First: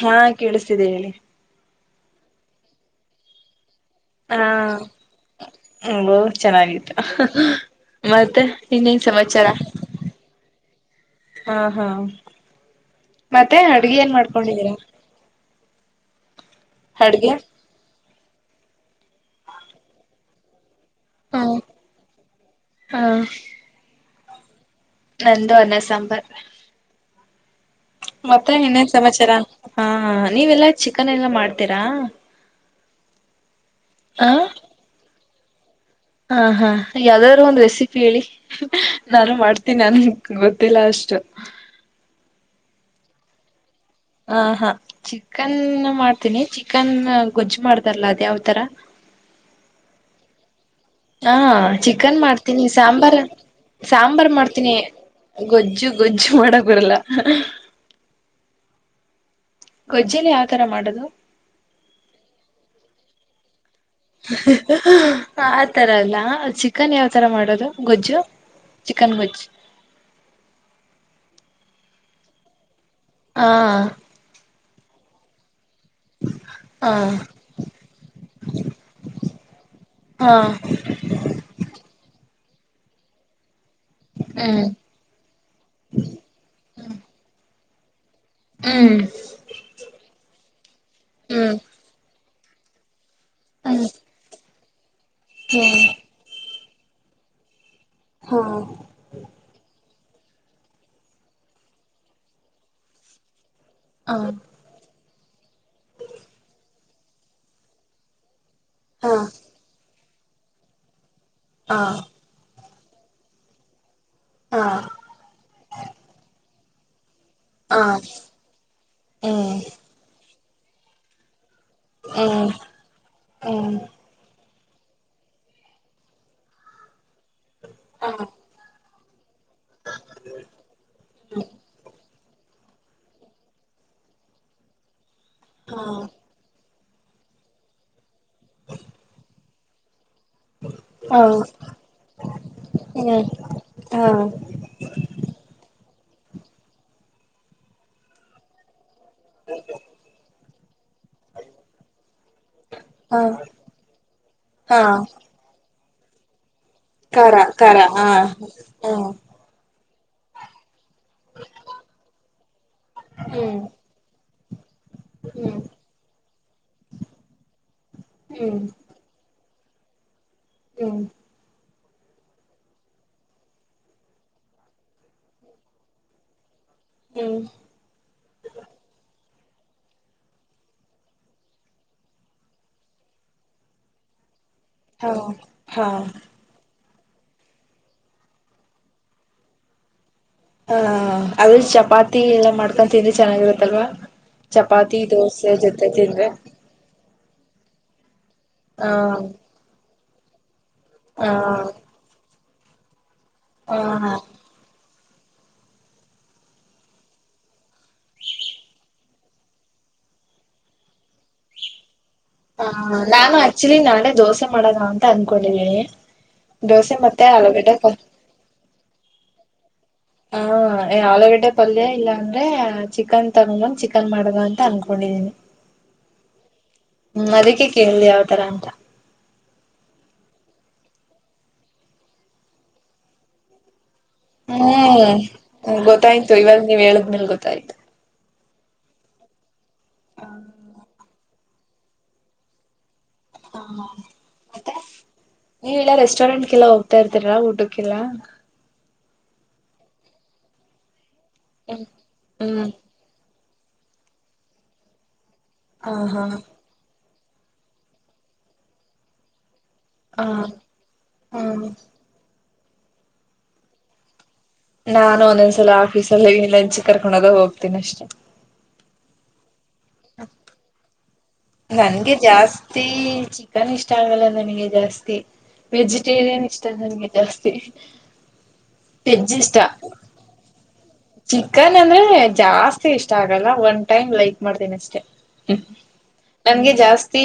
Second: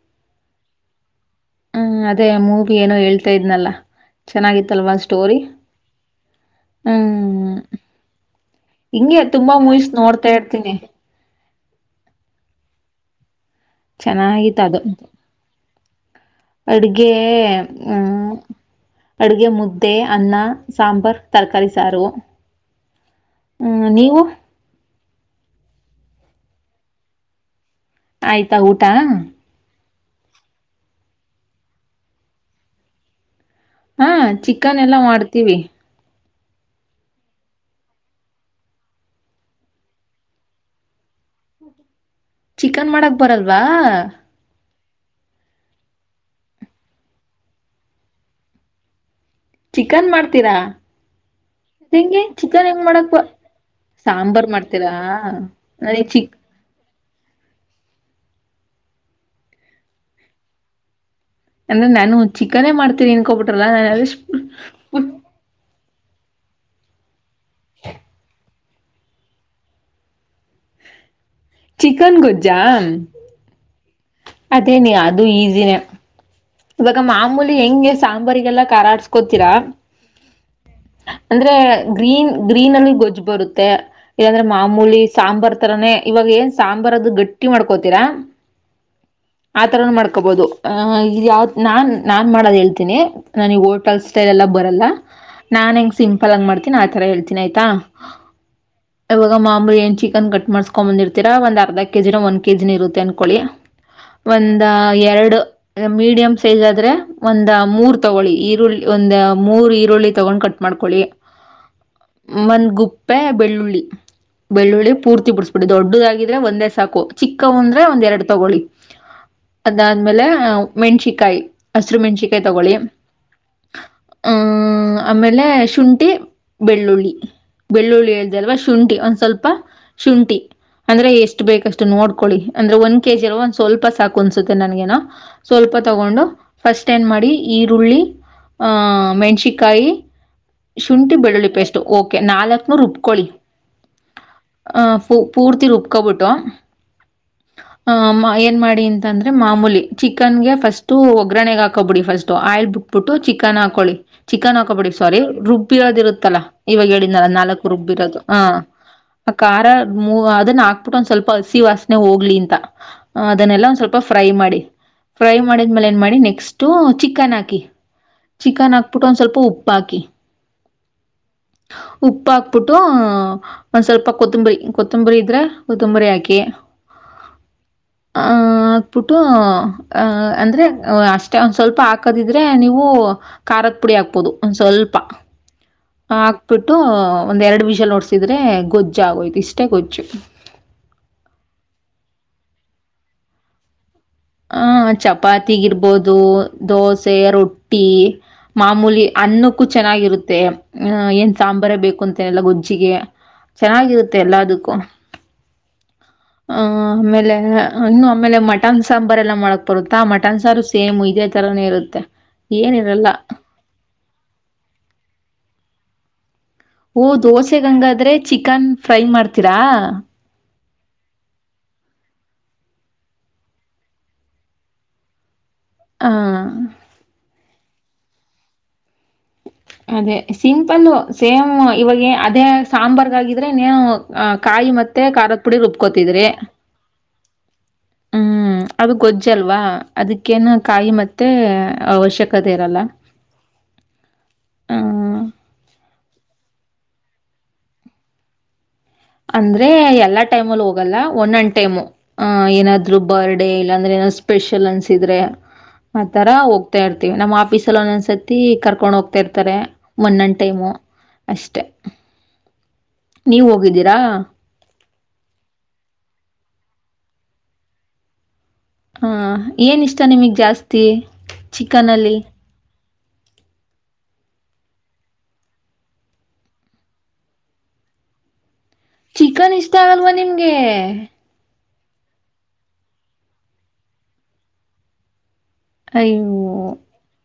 ಹಾ ಕೇಳಿಸ್ತಿದೆ ಹೇಳಿ ಹ್ಮ್ ಅದೇ ಮೂವಿ ಏನೋ ಹೇಳ್ತಾ ಇದ್ನಲ್ಲ ಹಾ ಚೆನ್ನಾಗಿತ್ತಲ್ವಂದ ಸ್ಟೋರಿ ಓ ಚೆನ್ನಾಗಿತ್ತು ಹ್ಮ್ ಮತ್ತೆ ಇನ್ನೇನ್ ಹಿಂಗೆ ಸಮಾಚಾರ ತುಂಬಾ ಮೂವೀಸ್ ನೋಡ್ತಾ ಇರ್ತೀನಿ ಹಾ ಹಾ ಮತ್ತೆ ಅಡ್ಗೆ ಏನ್ ಚೆನ್ನಾಗಿತ್ತು ಮಾಡ್ಕೊಂಡಿದ್ದೀರಾ ಅಡುಗೆ ಅಡುಗೆ ಮುದ್ದೆ ಅನ್ನ ಸಾಂಬಾರ್ ಹ್ಮ್ ತರಕಾರಿ ಸಾರು ಹಾ ಹು ನೀವು ನಂದು ಅನ್ನ ಸಾಂಬಾರ್ ಮತ್ತೆ ಆಯ್ತಾ ಊಟ ಇನ್ನೇನ್ ಸಮಾಚಾರ ಹಾ ನೀವೆಲ್ಲಾ ಚಿಕನ್ ಎಲ್ಲ ಮಾಡ್ತೀರಾ ಹಾ ಚಿಕನ್ ಎಲ್ಲಾ ಮಾಡ್ತೀವಿ ಹಾ ಹಾ ಯಾವ್ದಾದ್ರು ಒಂದ್ ರೆಸಿಪಿ ಹೇಳಿ ನಾನು ಮಾಡ್ತೀನಿ ನನ್ ಗೊತ್ತಿಲ್ಲ ಅಸ್ಟು [unintelligible] ಚಿಕನ್ ಮಾಡಕ್ ಬರಲ್ವಾ ಹ ಹಾ ಚಿಕನ್ ಮಾಡ್ತೀನಿ ಚಿಕನ್ ಗೊಜ್ಜು ಮಾಡ್ದಲ್ಲ ಅದ ಯಾವ್ತರ ಚಿಕನ್ ಮಾಡ್ತೀರಾ ಹಾ ಅದ್ ಚಿಕನ್ ಹೆಂಗೆ ಮಾಡ್ತೀನಿ ಚಿಕನ್ ಹೆಂಗ್ ಮಾಡಕ್ ಸಾಂಬಾರ್ ಬ ಸಾಂಬಾರ್ ಮಾಡ್ತೀನಿ ಗೊಜ್ಜು ನನಗ್ ಗೊಜ್ಜು ಚಿಕ್ ಮಾಡಕ್ ಬರಲ್ಲ [unintelligible] ಗೊಜ್ಜಲಿ ಯಾವತರ ಮಾಡದು ಅಂದ್ರೆ ನಾನು ಚಿಕನೇ ಮಾಡ್ತೀನ ನ್ಕೋಬಿಟ್ ಆತರ ಅಲ್ಲ ಚಿಕನ್ ಯಾವತರ ಮಾಡೋದು ಗೊಜ್ಜು ಚಿಕನ್ ಗೊಜ್ ಚಿಕನ್ ಗೊಜ್ಜಾ ಹಾ ಅದೇ ನೀ ಅದು ಈಸಿನೇ ಹಾ ಇವಾಗ ಮಾಮೂಲಿ ಹೆಂಗೆ ಸಾಂಬಾರಿಗೆಲ್ಲ ಕಾರಾಡ್ಸ್ಕೋತೀರಾ ಹಾ ಅಂದ್ರೆ ಗ್ರೀನ್ ಗ್ರೀನ್ ಅಲ್ಲಿ ಗೊಜ್ಜ್ ಬರುತ್ತೆ ಮತ್ತ ಇಲ್ಲಾಂದ್ರೆ ಹ್ಮ್ ಮಾಮೂಲಿ ಸಾಂಬಾರ್ ತರಾನೇ ಇವಾಗ ಏನ್ ಸಾಂಬಾರ್ ಅದು ಗಟ್ಟಿ ಮಾಡ್ಕೋತೀರಾ ಹ್ಮ್ ಆತರ ಮಾಡ್ಕೋಬಹುದು ಅ ಯ ಹ್ಮ್ ನಾನ್ ಮಾಡ ಹೇಳ್ತಿ ನ ಹೋಟಲ್ ಸ್ಟಲ್ ಎಲ್ಲ ಬರಲ್ಲ ನಾನ್ ಹೆ ಹ್ಮ್ ಸಿಂಪಲ್ ಮಾಡ್ತ ನಾ ಆ ತರ ಹೇಳ್ತೀನಿ ಆಯ್ತಾ ಹ್ಮ್ ಇವಾಗ ಮಾಮೂಲಿ ಎ ಚಿ ಚಿಕನ್ ಕಟ್ ಮಾಡಸ್ಕೊಂಡ್ ಬಂದಿರ್ತೀ ಒಂದ್ರ್ಧ ಕ ಕೆ ಜಿರ ಒಂದ ಕೆಜಿನ ಇರುತ್ತೆ ಅನ್ಕೊಳ್ಳಿ ಒಂದ ಎರಡು ಮೀಡಿಯಂ ಸೈಜ್ ಆದ್ರೆ ಒಂದ ಮೂರ್ ತಗೊಳ್ಳಿ ಈ ಈರುಳ್ಳಿ ಹಾ ಹಾ ಒಂದ ಮೂರು ಈರುಳ್ಳಿ ತಗೊಂಡ್ ಕಟ್ ಮಾಡ್ಕೊಳ್ಳಿ ಹಾ ಮಂದ ಗುಪ್ ಉಪ್ಪೆ ಬೆಳ್ಳುಳ್ಳಿ ಹಾ ಬೆಳ್ಳುಳ್ಳಿ ಪೂರ್ತಿ ಬಿುಡಿಸಬಿಟ್ಟು ದೊಡ್ಡದಾಗಿದ್ರೆ ಒಂದೇ ಸಾಕು ಚಿಕ್ಕವು ಅಂದ್ರೆ ಹಾ ಒಂದ್ ಎರಡು ತಗೊಳ್ಳಿ ಹ್ಮ್ ಅದಾದ್ಮೇಲೆ ಮೆಣಸಿಕಾಯಿ ಹಸಿರು ಮೆಣಸಿಕಾಯಿ ಹ್ಮ್ ತಗೊಳ್ಳಿ ಹ್ಮ್ ಹ್ಮ ಆಮೇಲೆ ಶುಂಠಿ ಬೆಳ್ಳುಳ್ಳಿ ಹಾ ಬೆಳ್ಳುಳ್ಳಿ ಹಾ ಹೇಳ್ದ ಅಲ್ವಾ ಶುಂಠಿ ಒ ಶುಂಠಿ ಅಂದ್ರೆ ಎಷ್ಟು ಬೇಕಷ್ಟು ನೋಡ್ ಕಿ ಅಂದ್ರೆ ಒಂದ್ ಕೆ ಜಿ ಅಲ್ವಾ ಒಂದ್ ಸ್ವಲ್ಪ ಸಾಕು ಅನ್ಸುತ್ತೆ ನನ್ಗೇನ ಸ್ವಲ್ಪ ತಗೊಂಡು ಫಸ್ಟ್ ಏನ್ ಮಾಡಿ ಈರುಳ್ಳಿ ಆ ಮೆಣ್ಸಕಾಯಿ ಶುಂಠಿ ಹಾ ಹ್ಮ್ ಬೆಳ್ಳುಳ್ಳಿ ಪೇಸ್ಟ್ಓಕೆ ನಾಲ್ಕನೂರು ರುಬ್ಕೊಳ್ಳಿ ಆ ಪೂರ್ತಿ ರೂಪ ಬಿಟ್ಟು ಏನ್ ಮಾಡಿ ಅಂತಂದ್ರೆ ಮಾಮೂಲಿ ಚಿಕನ್ಗೆ ಫಸ್ಟ್ ಒಗ್ಗರಣೆಗ್ ಹಾಕೋಬಿಡಿ ಫಸ್ಟ್ ಆಯಿಲ್ ಬಿಟ್ಬಿಟ್ಟು ಹಾ ಚಿಕನ್ ಹಾಕೊಳ್ಳಿ ಚಿಕನ್ ಹಾ ಹಾಕೋಬಿಡಿ ಹಾ ಸಾರಿ ರು ರುಬ್ಬಿರೋದ ಇರುತ್ತಲ್ಲಾ ಇವಾಗ ಹೇಳಿನ ಖಾರ ನಾಲ್ಕು ಖಾರ ಹಾ ರುಬ್ಬಿರೋದು ಹ ಹ್ಮ ಆ ಖಾರ ಅದನ್ನ ಹಾಕ್ಬಿಟ್ಟು ಒಂದ್ ಸ್ವಲ್ಪ ಹಸಿ ವಾಸನೆ ಹೋಗ್ಲಿ ಅಂತ ಅದನ್ನೆಲ್ಲ ಒಂದ್ ಹ್ಮ್ ಸ್ವಲ್ಪ ಫ್ರೈ ಮಾಡಿ [unintelligible] ಮಾಡಿದ್ಮೇಲೆ ಏನ್ ಮಾಡಿ ನೆಕ್ಸ್ಟ್ ಚಿಕನ್ ಹಾಕಿ ಚಿಕನ್ ಹಾಕ್ಬಿಟ್ಟು ಒಂದ ಸ್ವಲ್ಪ ಉ ಬಾಕಿ ಹ ಉಪ್ಪ ಹಾಕ್ಬಿಟ್ಟು ಒಂದ್ ಸ್ವಲ್ಪ ಕೊತ್ತಂಬರಿ ಕೊತ್ತಂಬರಿ ಇದ್ರೆ ಕೊತ್ತಂಬರಿ ಹಾಕಿ ಹ್ಮ್ ಆ ಹಕ್ಬಿಟ್ಟು ಆ ಅಂದ್ರೆ ಅಷ್ಟೇ ಒಂದ ಸ್ವಲ್ಪ ಹಾಕದಿದ್ರೆ ನೀವು ಖಾರದ ಪುಡಿ ಹಾಕ್ಬೋದು ಒಂದು ಸ್ವಲ್ಪ ಹಾ ಹಾ ಹಾಕ್ಬಿಟ್ಟು ಒಂದ ಎರಡು ವಿಷಯ ನೋಡ್ಸಿದ್ರೆ ಗೊಜ್ಜು ಆಗೋಯ್ತು ಇಷ್ಟೇ ಗೊಜ್ಜು ಹಾ ಅದ್ರಲ್ಲಿ ಚಪಾತಿ ಎಲ್ಲಾ ಮಾಡ್ಕೊ ತನ್ ಚೆನ್ನಾಗಿರತ್ತಲ್ವಾ ಹ ಚಪಾತಿಗಿರ್ಬೋದು ದೋಸೆ ರೊಟ್ಟಿ ಆ ಮಾಮೂಲಿ ಅನ್ನಕ್ಕೂ ಚೆನ್ನಾಗಿರುತ್ತೆ ಹ ಆ ಏನ್ ಸಾಂಬಾರ ಬೇಕು ಅಂತನೆಲ್ಲ ಗೊಜ್ಜಿಗೆ ಹ ಚೆನ್ನಾಗಿರುತ್ತೆ ಎಲ್ಲದಕ್ಕೂ ಆಹ ಆಮೇಲೆ ಇನ್ನು ಆಮೇಲೆ ಮಟನ್ ಸಾಂಬಾರ್ ಎಲ್ಲ ಮಾಡಕ್ ಬರುತ್ತಾ ಮಟನ್ ಸಾರು ಸೇಮು ಇದೇ ಥರನೇ ಇರುತ್ತೆ ಹ ಏನಿರಲ್ಲ ನಾನು ಆಕ್ಚುಲಿ ನಾಳೆ ದೋಸೆ ಮಾಡದ ಅಂತ ಅನ್ಕೊಂಡಿದ್ದೀನಿ ದೋಸೆ ಓ ಮತ್ತೆ ಆಲೂಗಡ್ಡೆ ದೋಸೆಗಂಗಾದ್ರೆ ಹ ಚಿಕನ್ ಫ್ರೈ ಮಾಡ್ತೀರಾ ಹಾ ಆಲೂಗಡ್ಡೆ ಪಲ್ಯ ಇಲ್ಲ ಅಂದ್ರೆ ಚಿಕನ್ ತಗೊಬಂದ್ ಚಿಕನ್ ಮಾಡ್ದ ಅಂತ ಅನ್ಕೊಂಡಿದೀನಿ ಹ ಮದಕ್ಕೆ ಕೇಳಿ ಯಾವ್ತರ ಅಂತ ಅದೇ ಸಿಂಪಲ್ ಸೇಮ್ ಇವಾಗ ಅದೇ ಸಾಂಬಾರ್ಗಾಗಿದ್ರೆನ್ನೇನು ಆ ಕಾಯಿ ಮತ್ತೆ ಹ್ಮ್ ಖಾರದ ಪುಡಿ ರುಬ್ಕೋತಿದ್ರಿ ಮಲ್ ಗೊತ್ತಾಯ್ತು ಹ್ಮ್ ಅದು ಗೊಜ್ಜ ಅಲ್ವಾ ಅದಕ್ಕೇನು ಕಾಯಿ ಮತ್ತೆ ಅವಶ್ಯಕತೆ ಇರಲ್ಲ ಹಾ ಹ್ಮ ಚರಣಂಡ್ಕಲ್ಲ ಹೋಗ್ತಾ ಇರ್ತೀರಾ ಊಟಕ್ಕೆಲ್ಲ ಅಂದ್ರೆ ಎಲ್ಲಾ ಟೈಮಲ್ಲಿ ಹೋಗಲ್ಲ ಒಂದನ್ ಟೈಮು ಅ ಹ್ಮ್ ಏನಾದ್ರು ಬರ್ಡ್ ಇಲ್ಲಾಂದ್ರೆ ಏ ಸ್ಪೆಷಲ್ ಅನ್ಸಿದ್ರೆ ಹಾ ಹಾ ಆತರ ಹೋಗ್ತಾ ಇ ನಮ್ಮ ಆಫೀಸ್ ಅಲ್ಲಿ ಒಂದೊಂದ್ಸತಿ ಕರ್ಕೊಂಡ ಹೋಗ್ತಾ ಇರ್ತಾರೆ. ಒನ್ ಹಾ ಒನ್ ಟೈಮು ಅಷ್ಟೆ. ಹ್ಮ್ ನೀವ ಹೋಗಿದ್ದೀರಾ. ನಾನು ಒಂದೊಂದ್ಸಲ ಆಫೀಸಲ್ಲಿನ್ ಲಂಚ್ ಕರ್ಕೊಂಡೋದಾಗ ಹೋಗ್ತೀನಿ ಅಷ್ಟೇ. ಹಾಂ ಏನ ಇಷ್ಟ ನಿಮಗೆ ಜಾಸ್ತಿ. ನನ್ಗೆ ಚಿಕನಲ್ಲಿ ಜಾಸ್ತಿ ಚಿಕನ್ ಇಷ್ಟ ಆಗಲ್ಲ ನನಗೆ ಜಾಸ್ತಿ. ವೆಜಿಟೇರಿಯನ್ ಇಷ್ಟ ನಂಗೆ ಜಾಸ್ತಿ. ಚಿಕನ್ ಇಷ್ಟ ಆಗಲ್ವಾ ನಿಮ್ಗೆ. ಚಕ್ಕನ್ ಅಂದ್ರೆ ಜಾಸ್ತಿ ಇಷ್ಟ ಆಗಲ್ಲ ಒನ್ ಟೈಮ್ ಲೈಕ್ ಮಾಡ್ತೀನಿ ಅಷ್ಟೇ. ಅಯ್ಯೋ ನನ್ಗೆ ಜಾಸ್ತಿ.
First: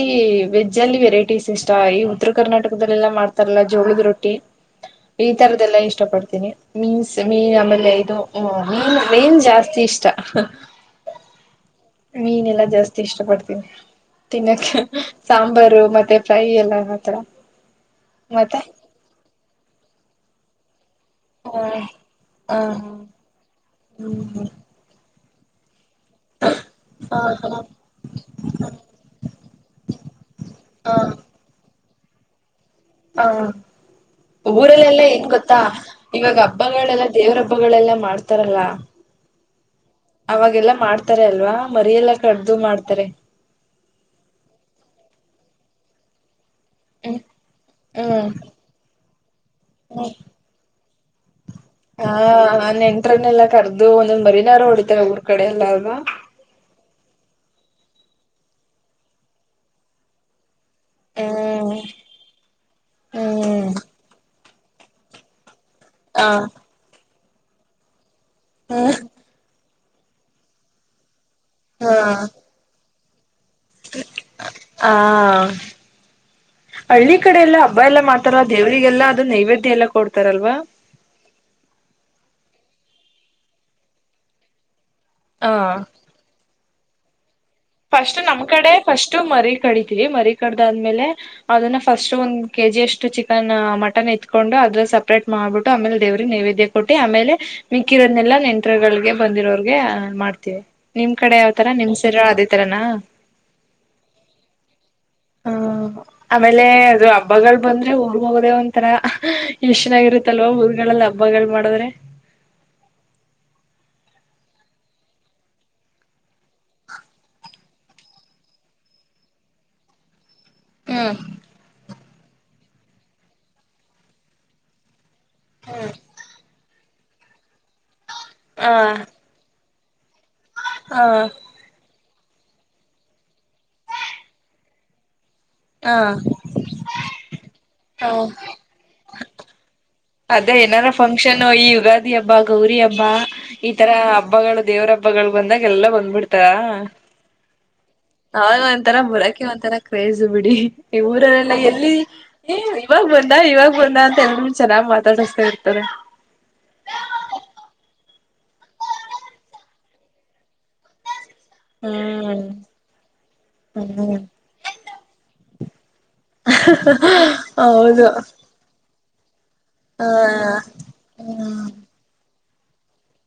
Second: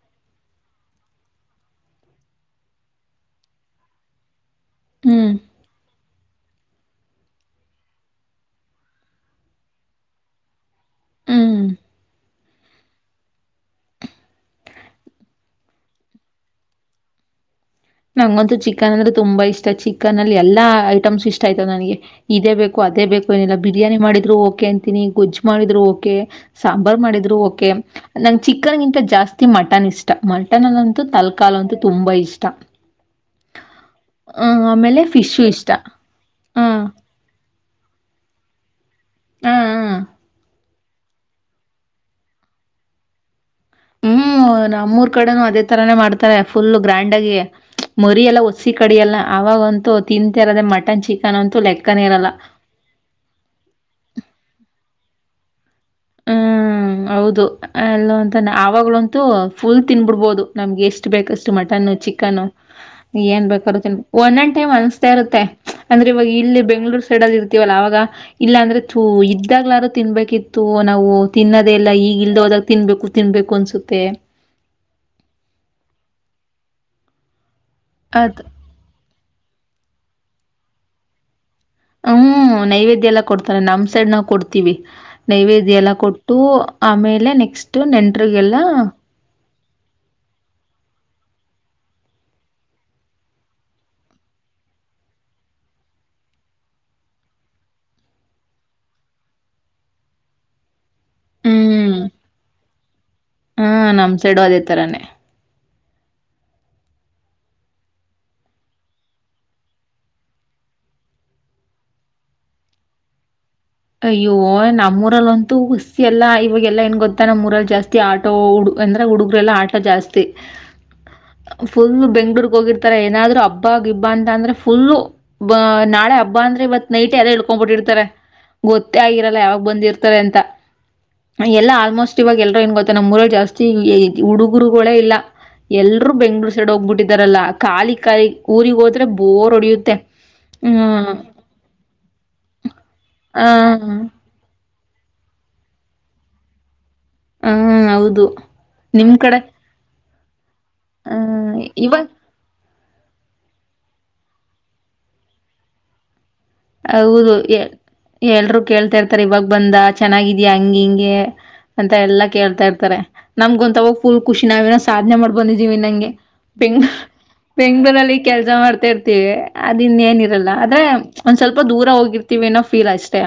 ವೆಜ್ ಅಲ್ಲಿ ವೆರೈಟೀಸ್ ಇಷ್ಟ ಈ ಉತ್ತರ ಕರ್ನಾಟಕದಲ್ಲೆಲ್ಲಾ ಮಾಡ್ತಾರಲ್ಲ ಜೋಳದ ರೊಟ್ಟಿ. ಹ್ಞೂ ಈ ತರದೆಲ್ಲಾ ಇಷ್ಟ ಪಡ್ತಾರೆ. ಮೀನ್ಸ್ ಮೀನ್ ಆಮೇಲೆ ಇದು ಹ ಮೀನ್ ರೇಂಜ್ ಜಾಸ್ತಿ ಇಷ್ಟ. ಹ್ಮ್. ಮೀನೆಲ್ಲಾ ಜಾಸ್ತಿ ಇಷ್ಟ ಪಡ್ತೀನಿ. ತಿನ್ನಕ್ಕೆ ಸಾಂಬಾರು ಮತ್ತೆ ಫ್ರೈ ಎಲ್ಲ ಆತರ. ನಂಗಂತೂ ಮತ್ತೆ ಚಿಕನ್ ಅಂದ್ರೆ ತುಂಬಾ ಇಷ್ಟ ಚಿಕನ್ ಅಲ್ಲಿ ಎಲ್ಲಾ. ಐಟಮ್ಸ್ ಇಷ್ಟ ಹ ಆಯ್ತು ನನಗೆ ಇದೇ ಹ ಬೇಕು ಅದೇ ಬೇಕು ಏನಿಲ್ಲ ಬಿರಿಯಿ ಮಾಡಿದರು ಹ್ಮ್ ಓಕೆ ಅಂತಿನಿ ಗೊಜ ಮಾಡಿದ್ರು. ಸಾಂಬಾರ್ ಹ ಮಾಡಿದ್ರು ಓಕೆ ಹ ನಂ ಚಿಕನ್ಗಿಂತ ಜಾಸ್ತಿ ಮಟನ್ ಇಷ್ಟ ಮಟನ್ ಅಲ್ಲಂತ. ತಲ್ಕಾಲು ಅಂತ ತುಂಬಾ ಇಷ್ಟ. ಹಾ ಆ ಆಮೇಲೆ ಊರಲ್ಲೆಲ್ಲಾ ಏನ್ ಫಿಶ್ಶು ಗೊತ್ತಾ ಇಷ್ಟ. ಇವಾಗ ಆ ಹಬ್ಬಗಳೆಲ್ಲಾ ದೇವ್ರ. ಹಬ್ಬಗಳೆಲ್ಲ ಮಾಡ್ತಾರಲ್ಲ ಆ ಆ ಅವಾಗೆಲ್ಲ. ಮಾಡ್ತಾರೆ ಅಲ್ವಾ ಮರಿಯೆಲ್ಲ ಕಡ್ದು ಮಾಡ್ತಾರೆ. ಹ್ಮ್ ನಮ್ಮೂರ್ ಕಡೆನೂ ಅದೇ ತರಾನೇ ಮಾಡ್ತಾರೆ. ಫುಲ್ ಗ್ರ್ಯಾಂಡ್ ಹ್ಮ್ ಆಗಿ ಮರಿಯ ಹ್ಮ್ ಎಲ್ಲ ಒಸಿ ಕಡಲ್ಲ ಅವಾಗಂತೂ ತಿಂತರದ ಮಟನ್ ಚ. ಹಾ ನೆಂಟ್ರನೆೆಲ್ಲಾ ಕರ್ದು ಒಂದೊಂದ್ ಮರಿನಾರ ಹೊಡಿತಾರೆ ಊರ್ ಕಡೆ ಎಲ್ಲಾರವಾ. ಹ್ಮ್ ಹೌದು ಎಲ್ಲ ಅಂತಾನೆ ಆವಾಗ್ಲಂತೂ ಫುಲ್ ತಿನ್ಬಿಡ್ಬೋದು. ನಮ್ಗೆ ಎಷ್ಟು ಬೇಕಷ್ಟು ಹ್ಮ್ ಮಟನ್ ಚಿಕನ್ನು ಏನ್ ಬೇಕ ಹ್ಮ್ ಒಂ ಟೈಮ್ ಅನಸ್ತಾ ಇರುತ್ತೆ ಅಂದ್ರೆ ಹ ಇವಾಗ ಇಲ್ಲಿ ಬೆಂಗ್ಗಳೂರು ಸೈಡ್ ಅಲ್ಲಿ ಇರ್ತೀವಲ್ಲ ಅವಾಗ. ಇಲ್ಲಾಂದ್ರೆ ಇದ್ದಾಗ್ಲಾರು ತಿನ್ಬೇಕಿತ್ತು ನಾವು ತಿನ್ನದೆ ಎಲ್ಲ ಹಾ ಈಗ ಇಲ್ದ ಹೋದಾಗ ತಿನ್ಬೇಕು. ತಿನ್ಬೇಕು ಅನ್ಸುತ್ತೆ. ಆ ಹಳ್ಳಿ ಕಡೆ ಎಲ್ಲಾ ಹಬ್ಬ ಎಲ್ಲಾ ಅದ್ ಮಾತಾರ ದೇವ್ರರಿಗೆಲ್ಲಾ. ಅದು ನೈವೇದ್ಯ ಎಲ್ಲ ಕೊಡ್ತಾರಲ್ವಾ. ಹ್ಮ್ ನೈವೇದ್ಯ ಎಲ್ಲ ಕೊಡ್ತಾರೆ ನಮ್ ಸೈಡ್ ನಾವ್ ಕೊಡ್ತೀವಿ. ಹ ನೈವೇದ್ಯ ಎಲ್ಲ ಕೊಟ್ಟು ಆಮೇಲೆ ನೆ. ಫಸ್ಟ್ ನಮ್ ಕಡೆ ಫಸ್ಟ್ ಮರಿ. ಕಡಿತವಿ ಮರಿ ಕಡ್ದಾದ್ಮೇಲೆ ಅದನ್ನ ಫಸ್ಟ್ ಒಂದ್ ಕೆ ಜಿ ಅಷ್ಟು ಚಿಕನ್ ಮಟನ್ ಎತ್ಕೊಂಡು. ಅದ್ರ ಸಪರೇಟ್ ಮಾಡ್ಬಿಟ್ಟು ಆಮೇಲೆ ದೇವ್ರಿಗೆ ನೈವೇದ್ಯ ಕೊಟ್ಟಿ ಆಮೇಲೆ ಮಿಕ್ಕಿರನ್ನೆಲ್ಲ ನಂತ್ರಗಳಿಗೆ ಬಂದಿರೋರು. ಮಾಡ್ತವಿ ನಿಮ್ ಕಡೆ ಯಾವರ ನಿಮ್ ಹ್ಮ್. ಸ. ನಾ ಹಾ. ನಮ್ ಸೈಡು ಅದೇ ತರಾನೇ. ಹ. ಆಮೇಲೆ ಅದು ಹಬ್ಬಗಳು ಬಂದ್ರೆ ಊರ್ ಹೋಗೋದೆೇ ಒಂಥರ ಎಷ್ಟನಾಗಿರುತ್ತಲ್ವ ಊರ್ಗಳಲ್ಲಿ ಹಬ್ಬ. ಹಬ್ಬಗಳು ಮಾಡಿದ್ರೆ. ಅಯ್ಯೋ ನಮ್ಮೂರಲ್ಲ ಅಂತೂ ಹುಸಿ ಎಲ್ಲಾ ಇವಾಗಲ್ಲಾ ಏನ್ ಗೊತ್ತ ನಮ್ಮ್ೂಊರಲ್ಲಿ ಜಾಸ್ತಿ ಆಟೋ ಉಡು. ಅಂದ್ರೆ ಹುಡುಗರೆಲ್ಲ ಆಟ ಜಾಸ್ತಿ. ಹ್ಮ್ ಫುಲ್ ಬೆಂಗ್ಳೂರ್ಗ್ ಹೋಗಿರ್ತಾರೆ ಏನಾದ್ರು ಹಬ್ಬಗ ಇಬ್ಬಾ ಅಂತ ಅಂದ್ರೆ ಫುಲ್ಲು. ಬ ನಾಳೆ ಹಬ್ಬ ಅಂದ್ರೆ ಇವತ್ ನೈಟ್ ಎಲ್ಲ ಇಳ್ಕೊಂಡ್ಬ ಬಿಟ್ಟಿರ್ತಾರೆ ಗೊತ್ತೇ ಹ ಆಗಿರಲ್ಲ ಯಾವಾಗ ಬಂದಿರ. ಅಂತ ಹ ಎಲ್ಲ ಆಲ್ಮೋಸ್ಟ್. ಇವಾಗ ಎಲ್ರೂ ಏನ್ ಗೊತ್ತೆ ನಮ್ಮ್ಊರ ಜಾಸ್ತಿ ಹುಡುಗರುಗಳೇ ಇಲ್ಲ. ಎಲ್ರುೂ ಬೆಂಗ್ಳೂರ್ ಸೆಡ್ ಹೋಗ್ಬಿಟ್ಟಿದಾರಲ್ಲಾ ಕಾಲಿ ಕಾಲಿ ಊರಿಗೆ ಹೋದ್ರೆ ಬೋರ್ ಹೊಡಿಯುತ್ತೆ. ಅದ ಏನಾದಾರ ಹ್ಮ್. ಫಂಕ್ಷನ್ ಈ ಯುಗಾದಿ ಹಬ್ಬ ಗೌರಿ ಹಬ್ಬಾ. ಆ. ಈತರ ಹಬ್ಬಗಳು ದೇವ್ರ ಹಬ್ಬಗಳು ಬಂದಾಗ ಎಲ್ಲ ಬಂದ್ಬಿಡ್ತಾ ಹೌದು ಬಂತರ ನಿಮ್ ಕಡೆ? ಬರಕಿ ಒಂತರ ಬೇಸು ಬಿಡಿ ಈ ಆ ಊರಲ್ಲೆಲ್ಲ ಎಲ್ಲಿ ಇವಾಗ ಎ ಇವಾಗ ಬಂದ ಇವಾಗ ಬಂದ ಅಂತ ಎಲ್ಲ ಚೆನ್ನಾಗ್ ಮಾತಾಡಸ್ತಾ ಇರ್ತಾರೆ ಹೌದು ಎಲ್ರು ಕೇಳ್ತಾ ಇರ್ತಾರೆ ಇವಾಗ ಬಂದ ಚೆನ್ನಾಗಿದ್ಯಾಾ ಹಂಗ ಹಿಂಗೆ ಅಂತ ಎಲ್ಲಾ ಹ್ಮ್ ಕೇಳ್ತಾ ಇರ್ತಾರೆ ನಮ್ಗೊಂತವಾಗ ಫುಲ್ ಹ್ಮ್ ಖುಷಿ ನಾವನ ಸಾಧ್ನೆ ಮಾಡ್ ಬಂದಿದೀ ವೆನಂಗೆ ಗ್ ಹೌದು ಪಿಂಗ್ನಲ್ಲಿ ಕೆಲ್ಸ ಮಾಡ್ತಾರ್ತ ಅದ ಇನ್ ಹ ಏನಿರಲ್ಲ ಆದ್ರೆ ಒಂದ್ ಸ್ವಲ್ಪ ಹ್ಮ್ ದೂರ ಹೋಗಿರ್ತಿೀವಿ ಅನ್ನೋ ಫೀಲ್ ಅಷ್ಟೇ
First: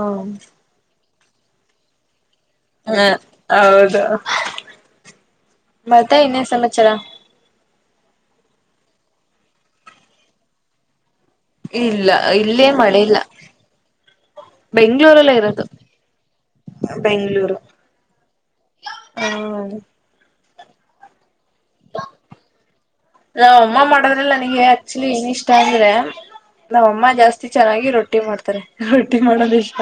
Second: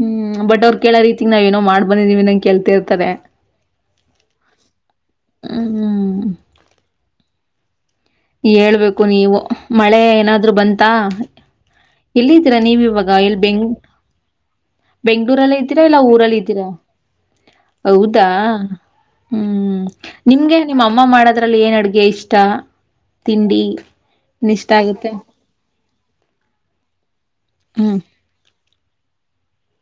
ಹ್ಮ್ ಬಟ್ ಅವ್ರು ಕೇಳೋ ರೀತಿ ನಾವ್ ಏನೋ ಮಾಡ್ ಬಂದಿದೀವಿ ನ ಹಾ ಹೌದು ಮತ್ತೆ ಹ್ಮ್ ಇನ್ನೇನ್ ಸಮಚಾರ ಹೇಳ್ಬೇಕು ನೀವು ಮಳೆ ಏನಾದ್ರು ಬಂತಾ ಇಲ್ಲ ಎಲ್ಲಿದಿರ ಇಲ್ಲೇ ನೀವ್ ಮಳೆ ಈವಾಗ ಇಲ್ಲ ಎಲ್ಲಿ ಬೆಂಗ್ ಬೆಂಗ್ಳೂರಲ್ಲೇ ಬೆಂಗಳೂರಲ್ಲೆ ಇರೋದು ಇದ್ದೀರಾ ಇಲ್ಲ ಊರಲ್ಲಿ ಇದ್ದೀರಾ ಹೌದಾ ಹ್ಮ ನಿಮ್ಮ ಅಮ್ಮ ಮಾಡೋದ್ರಲ್ಲಿ ಏನ್ ಅಡ್ಗೆ ಇಷ್ಟ ನಾವ್ ತಿಂಡಿ ಅಮ್ಮ ಮಾಡೋದ್ರಲ್ಲಿ ಏನ್ ನನಗೆ ಇಷ್ಟ ಆಕ್ಚುಲಿ ಆಗುತ್ತೆ? ಏನ್ ಇಷ್ಟ ಅಂದ್ರೆ ನಮ್ಮ ಅಮ್ಮ ಜಾಸ್ ಚೆನ್ನಾಗಿ ಹ್ಮ್ ರೊಟ್ಟಿ ಮಾಡ್ತಾರೆ ರೊಟ್ಟಿ ಮಾಡೋದ ಇಷ್ಟ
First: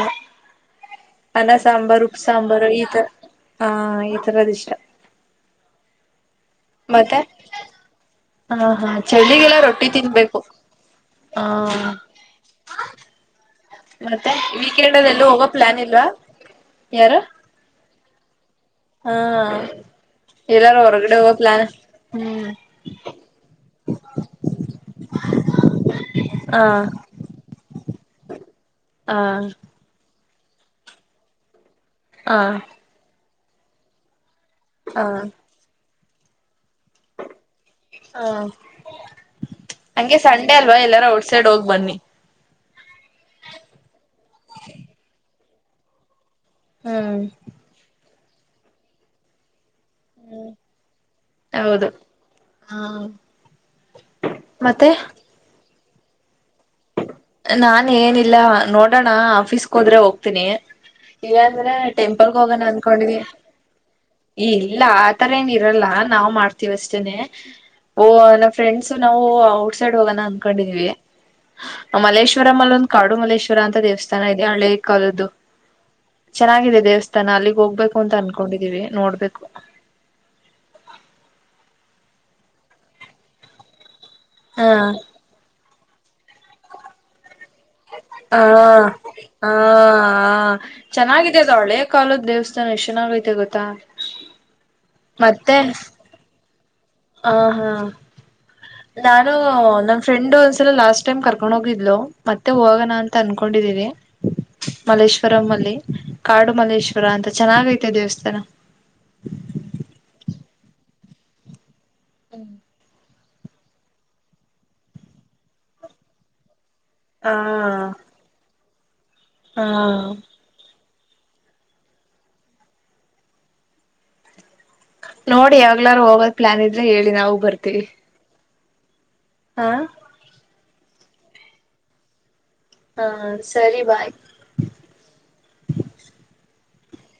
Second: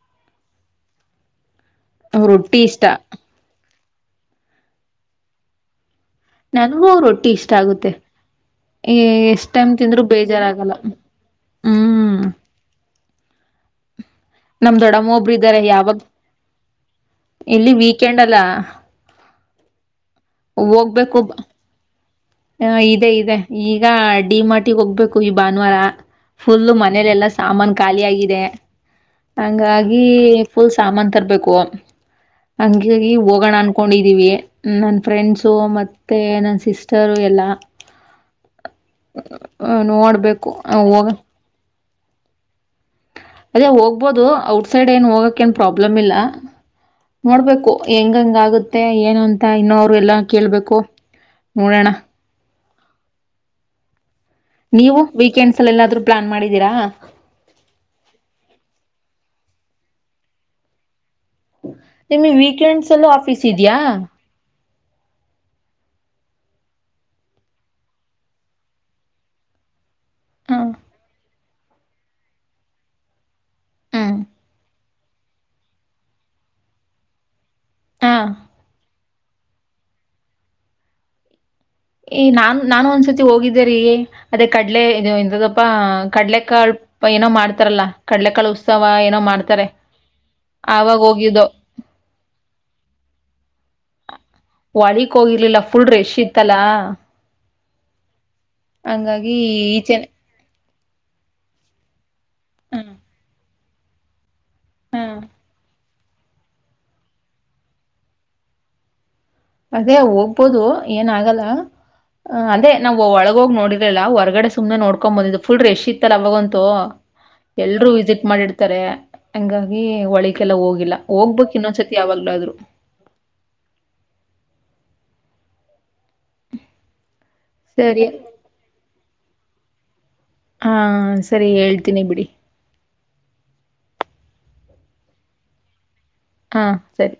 ಅನ ಸಾಂಬಾರ ಉಪ್ಪ ರೊಟ್ಟಿ ಸಾಂಬಾರು ಇಷ್ಟ ಈತರ ಹ ಈ ತರ ದಿಸ್ಟ ನನ್ಗೂ ರೊಟ್ಟಿ ಇಷ್ಟ ಆಗುತ್ತೆ. ಹ ಹಾ ಎಷ್ಟ್ ಚಳಿಗೆಲ್ಲ ಟೈಮ್ ರೊಟ್ಟಿ ತಿಂದ್ರೂ ತಿನ್ಬೇಕು ಬೇಜಾರಾಗಲ್ಲ ಹ್ಮ್ ಹ ಮತ್ತೆ ನಮ್ ವೀಕೆಂಡ್ ಅಲ್ಲಿ ದೊಡ್ಡಮ್ಮ ಎಲ್ಲೂ ಒಬ್ರು ಹೋಗೋ ಇದ್ದಾರೆ ಪ್ಲಾನ್ ಯಾವಾಗ ಇಲ್ವಾ ಯಾರು ಇಲ್ಲಿ ವೀಕೆಂಡ್ ಅಲ್ಲ ಹಾ ಎಲ್ಲಾರೂ ಹೊರಗಡೆ ಹೋಗ್ಬೇಕು ಹೋಗೊ ಪ್ಲಾನ್ ಹ್ಮ್ ಹ ಇದೆ ಇದೆ ಈಗ ಡಿಮಾರ್ಟ್ಗೆ ಹೋಗ್ಬೇಕು ಈ ಭಾನುವಾರ ಹ ಫುಲ್ಲು ಮನೇಲೆ ಎಲ್ಲಾ ಸಾಮಾನ ಖಾಲಿ ಆಗಿದೆ ಹ ಹಂಗಾಗಿ ಫುಲ್ ಸಾಮಾನ ತರಬೇಕು ಹ ಹಂಗಿಗ ಹೋಗೋಣ ಅನ್ಕೊಂಡಿದಿವಿ ನನ್ ಹ ಫ್ರೆಂಡ್ಸ ಮತ್ತೆ ನನ್ ಸಿಸ್ ರು ಎಲ್ಲ ಹ ಹ ಹಂಗೆ ನೋಡ್ಬೇಕು ಸಂಡೆ ಅಲ್ವಾ ಹ ಎಲ್ಲಾರ ಹೋಗ ಔಟ್ ಸೈಡ್ ಹೋಗ್ ಬನ್ನಿ ಅದೇ ಹೋಗ್ಬೋದು ಔಟ್ಸೈಡ್ ಏನ್ ಹೋಗಕ ಏನ್ ಪ್ರಾಬ್ಲಮ್ ಇಲ್ಲ ಹ್ಮ್ ನೋಡ್ಬೇಕು ಹೆಂಗಂಗ ಆಗುತ್ತೆ ಏನ ಅಂತ ಇನ್ನೊ ಎಲ್ಲಾ ಕೇಳ್ಬೇಕು ಹೌದು ನೋಡೋಣ ಹಾ ಮತ್ತೆ ನೀವು ವೀಕೆಂಡ್ಸ್ ಎಲ್ಲ ಎಲ್ಲಾದ್ರು ಪ್ಲಾನ್ ಮಾಡಿದೀರಾ ನಾ ಏನಿಲ್ಲ ನೋಡೋಣ ಆಫೀಸ್ಗೆ ಹೋದ್ರೆ ಹೋಗ್ತೀನಿ ಇ ಅಂದ್ರೆ ನಿಮ್ಗೆ ಟೆಂಪಲ್ಗ ಹೋಗಣ ವೀಕೆಂಡ್ಸ್ ಅಲ್ಲೂ ಅಂದಕೊಂಡಿದವಿ ಆಫೀಸ್ ಇದ್ಯಾ? ಈ ಇಲ್ಲ ಆತರ ಏನ ಇರಲ್ಲ ನಾವ್ ಮಾಡ್ತೀವಷ್ಟೇನೆ ಓ ನಮ್ಮ ಫ್ರೆಂಡ್ಸ ನಾವು ಔಟ್ಸೈಡ್ ಹೋಗೋಣ ಹ ಅಂದಕೊಂಡಿದೀವಿ ಮಲೇಶ್ವರ ಅಲ್ಲಿ ಒಂದು ಕಾಡು ಮಲೇಶ್ವರ ಅಂತ ಹ್ಮ್ ದೇವಸ್ಥಾನ ಇದೆ ಹಳೆ ಕಾಲದು ಚೆನ್ನಾಗಿದೆ ದೇವಸ್ಥಾನ ಅಲ್ಲಿಗ್ ಹೋಗ್ಬೇಕು ಅಂತ ಹಾ ಅನ್ಕೊಂಡಿದೀವಿ ನೋಡ್ಬೇಕು ಈ ನಾನ್ ನಾನು ಒಂದ್ಸತಿ ಹೋಗಿದ್ದೆ ರೀ ಅದೇ ಕಡಲೆ ಹಾ ಇ ಕಡ್ಲೆಕ್ಕ ಅಳಪ ಏನೋ ಮಾಡ್ತ ಹ ಹ ಆವಾಗ ಚೆನ್ನಾಗಿದೆ ಹೋಗಿದ್ದೋ ಅದ ಒಳ್ಳೆ ಕಾಲದ ದೇವಸ್ಥಾ ಎಷನಾಗಯ್ತೆ ಗೊತ್ತಾ ವಳಿಕ್ ಮತ್ತೆ ಹೋಗಿರ್ಲಿಲ್ಲ ಫುಲ್ ರೆಶ್ ಇತ್ತಲ್ಲಾ ಹ ಹಾ ನಾನು ಹಂಗಾಗಿ ನನ್ ಈಚೆನೆ ಫ್ರೆಂಡು ಲಾಸ್ಟ್ ಟೈಮ್ ಕರ್ಕೊಂಡ್ ಹೋಗಿದ್ಲು ಮತ್ತೆ ಹೋಗಣ ಹ್ಮ್ ಅಂತ ಅನ್ಕೊಂಡಿದಿವಿ. ಮಲ್ಲೇಶ್ವರಂ ಅಲ್ಲಿ ಕಾಡುಮಲ್ಲೇಶ್ವರ ಅಂತ ಚೆನ್ನಾಗೈತೆ ದೇವಸ್ಥಾನ ಅದೇ ಹೋಗ್ಬೋದು ಏನಗಲ್ಲ ಅದೇ ನಾವು ಒಳಗ ಆಗೋಗ್ ನೋಡಿದ್ರಲಲ್ಲ ಹೊರಗಡೆ ಸುಮ್ನೆ ನೋಡ್ಕೊ್ ಬಂದಿದ್ದ ಫುಲ್ ರೆಶ ಇಲ್ಲ ಅವಾಗಂತೂ ಹ ಎಲ್ರೂ ವಿಸಿಟ್ ಮಾಡಿರ್ತಾರೆ ಹ ಹಂಗಾಗಿ ಹೊಳಿಕಲ್ಲ ಹೋಗಿಲ್ಲ ಹೋಗ್ಬೇಕಕ್ ಇನ್ನೊ್ಸತಿ ಯಾವಾಗ್ಲಾದ್ರು ನೋಡಿ ಯಾವಾಗ್ಲಾರು ಹೋಗೋದ್ ಪ್ಲಾನ್ ಇದ್ರೆ ಹೇಳಿ ನಾವವು ಬರ್ತೀವಿ ಸರಿ ಹಾ ಹಾ ಸರಿ ಹೇಳ್ತೀನಿ ಬಿಡಿ ಹಾ ಸರಿ ಬಾಯ್ ಹಾ ಸರಿ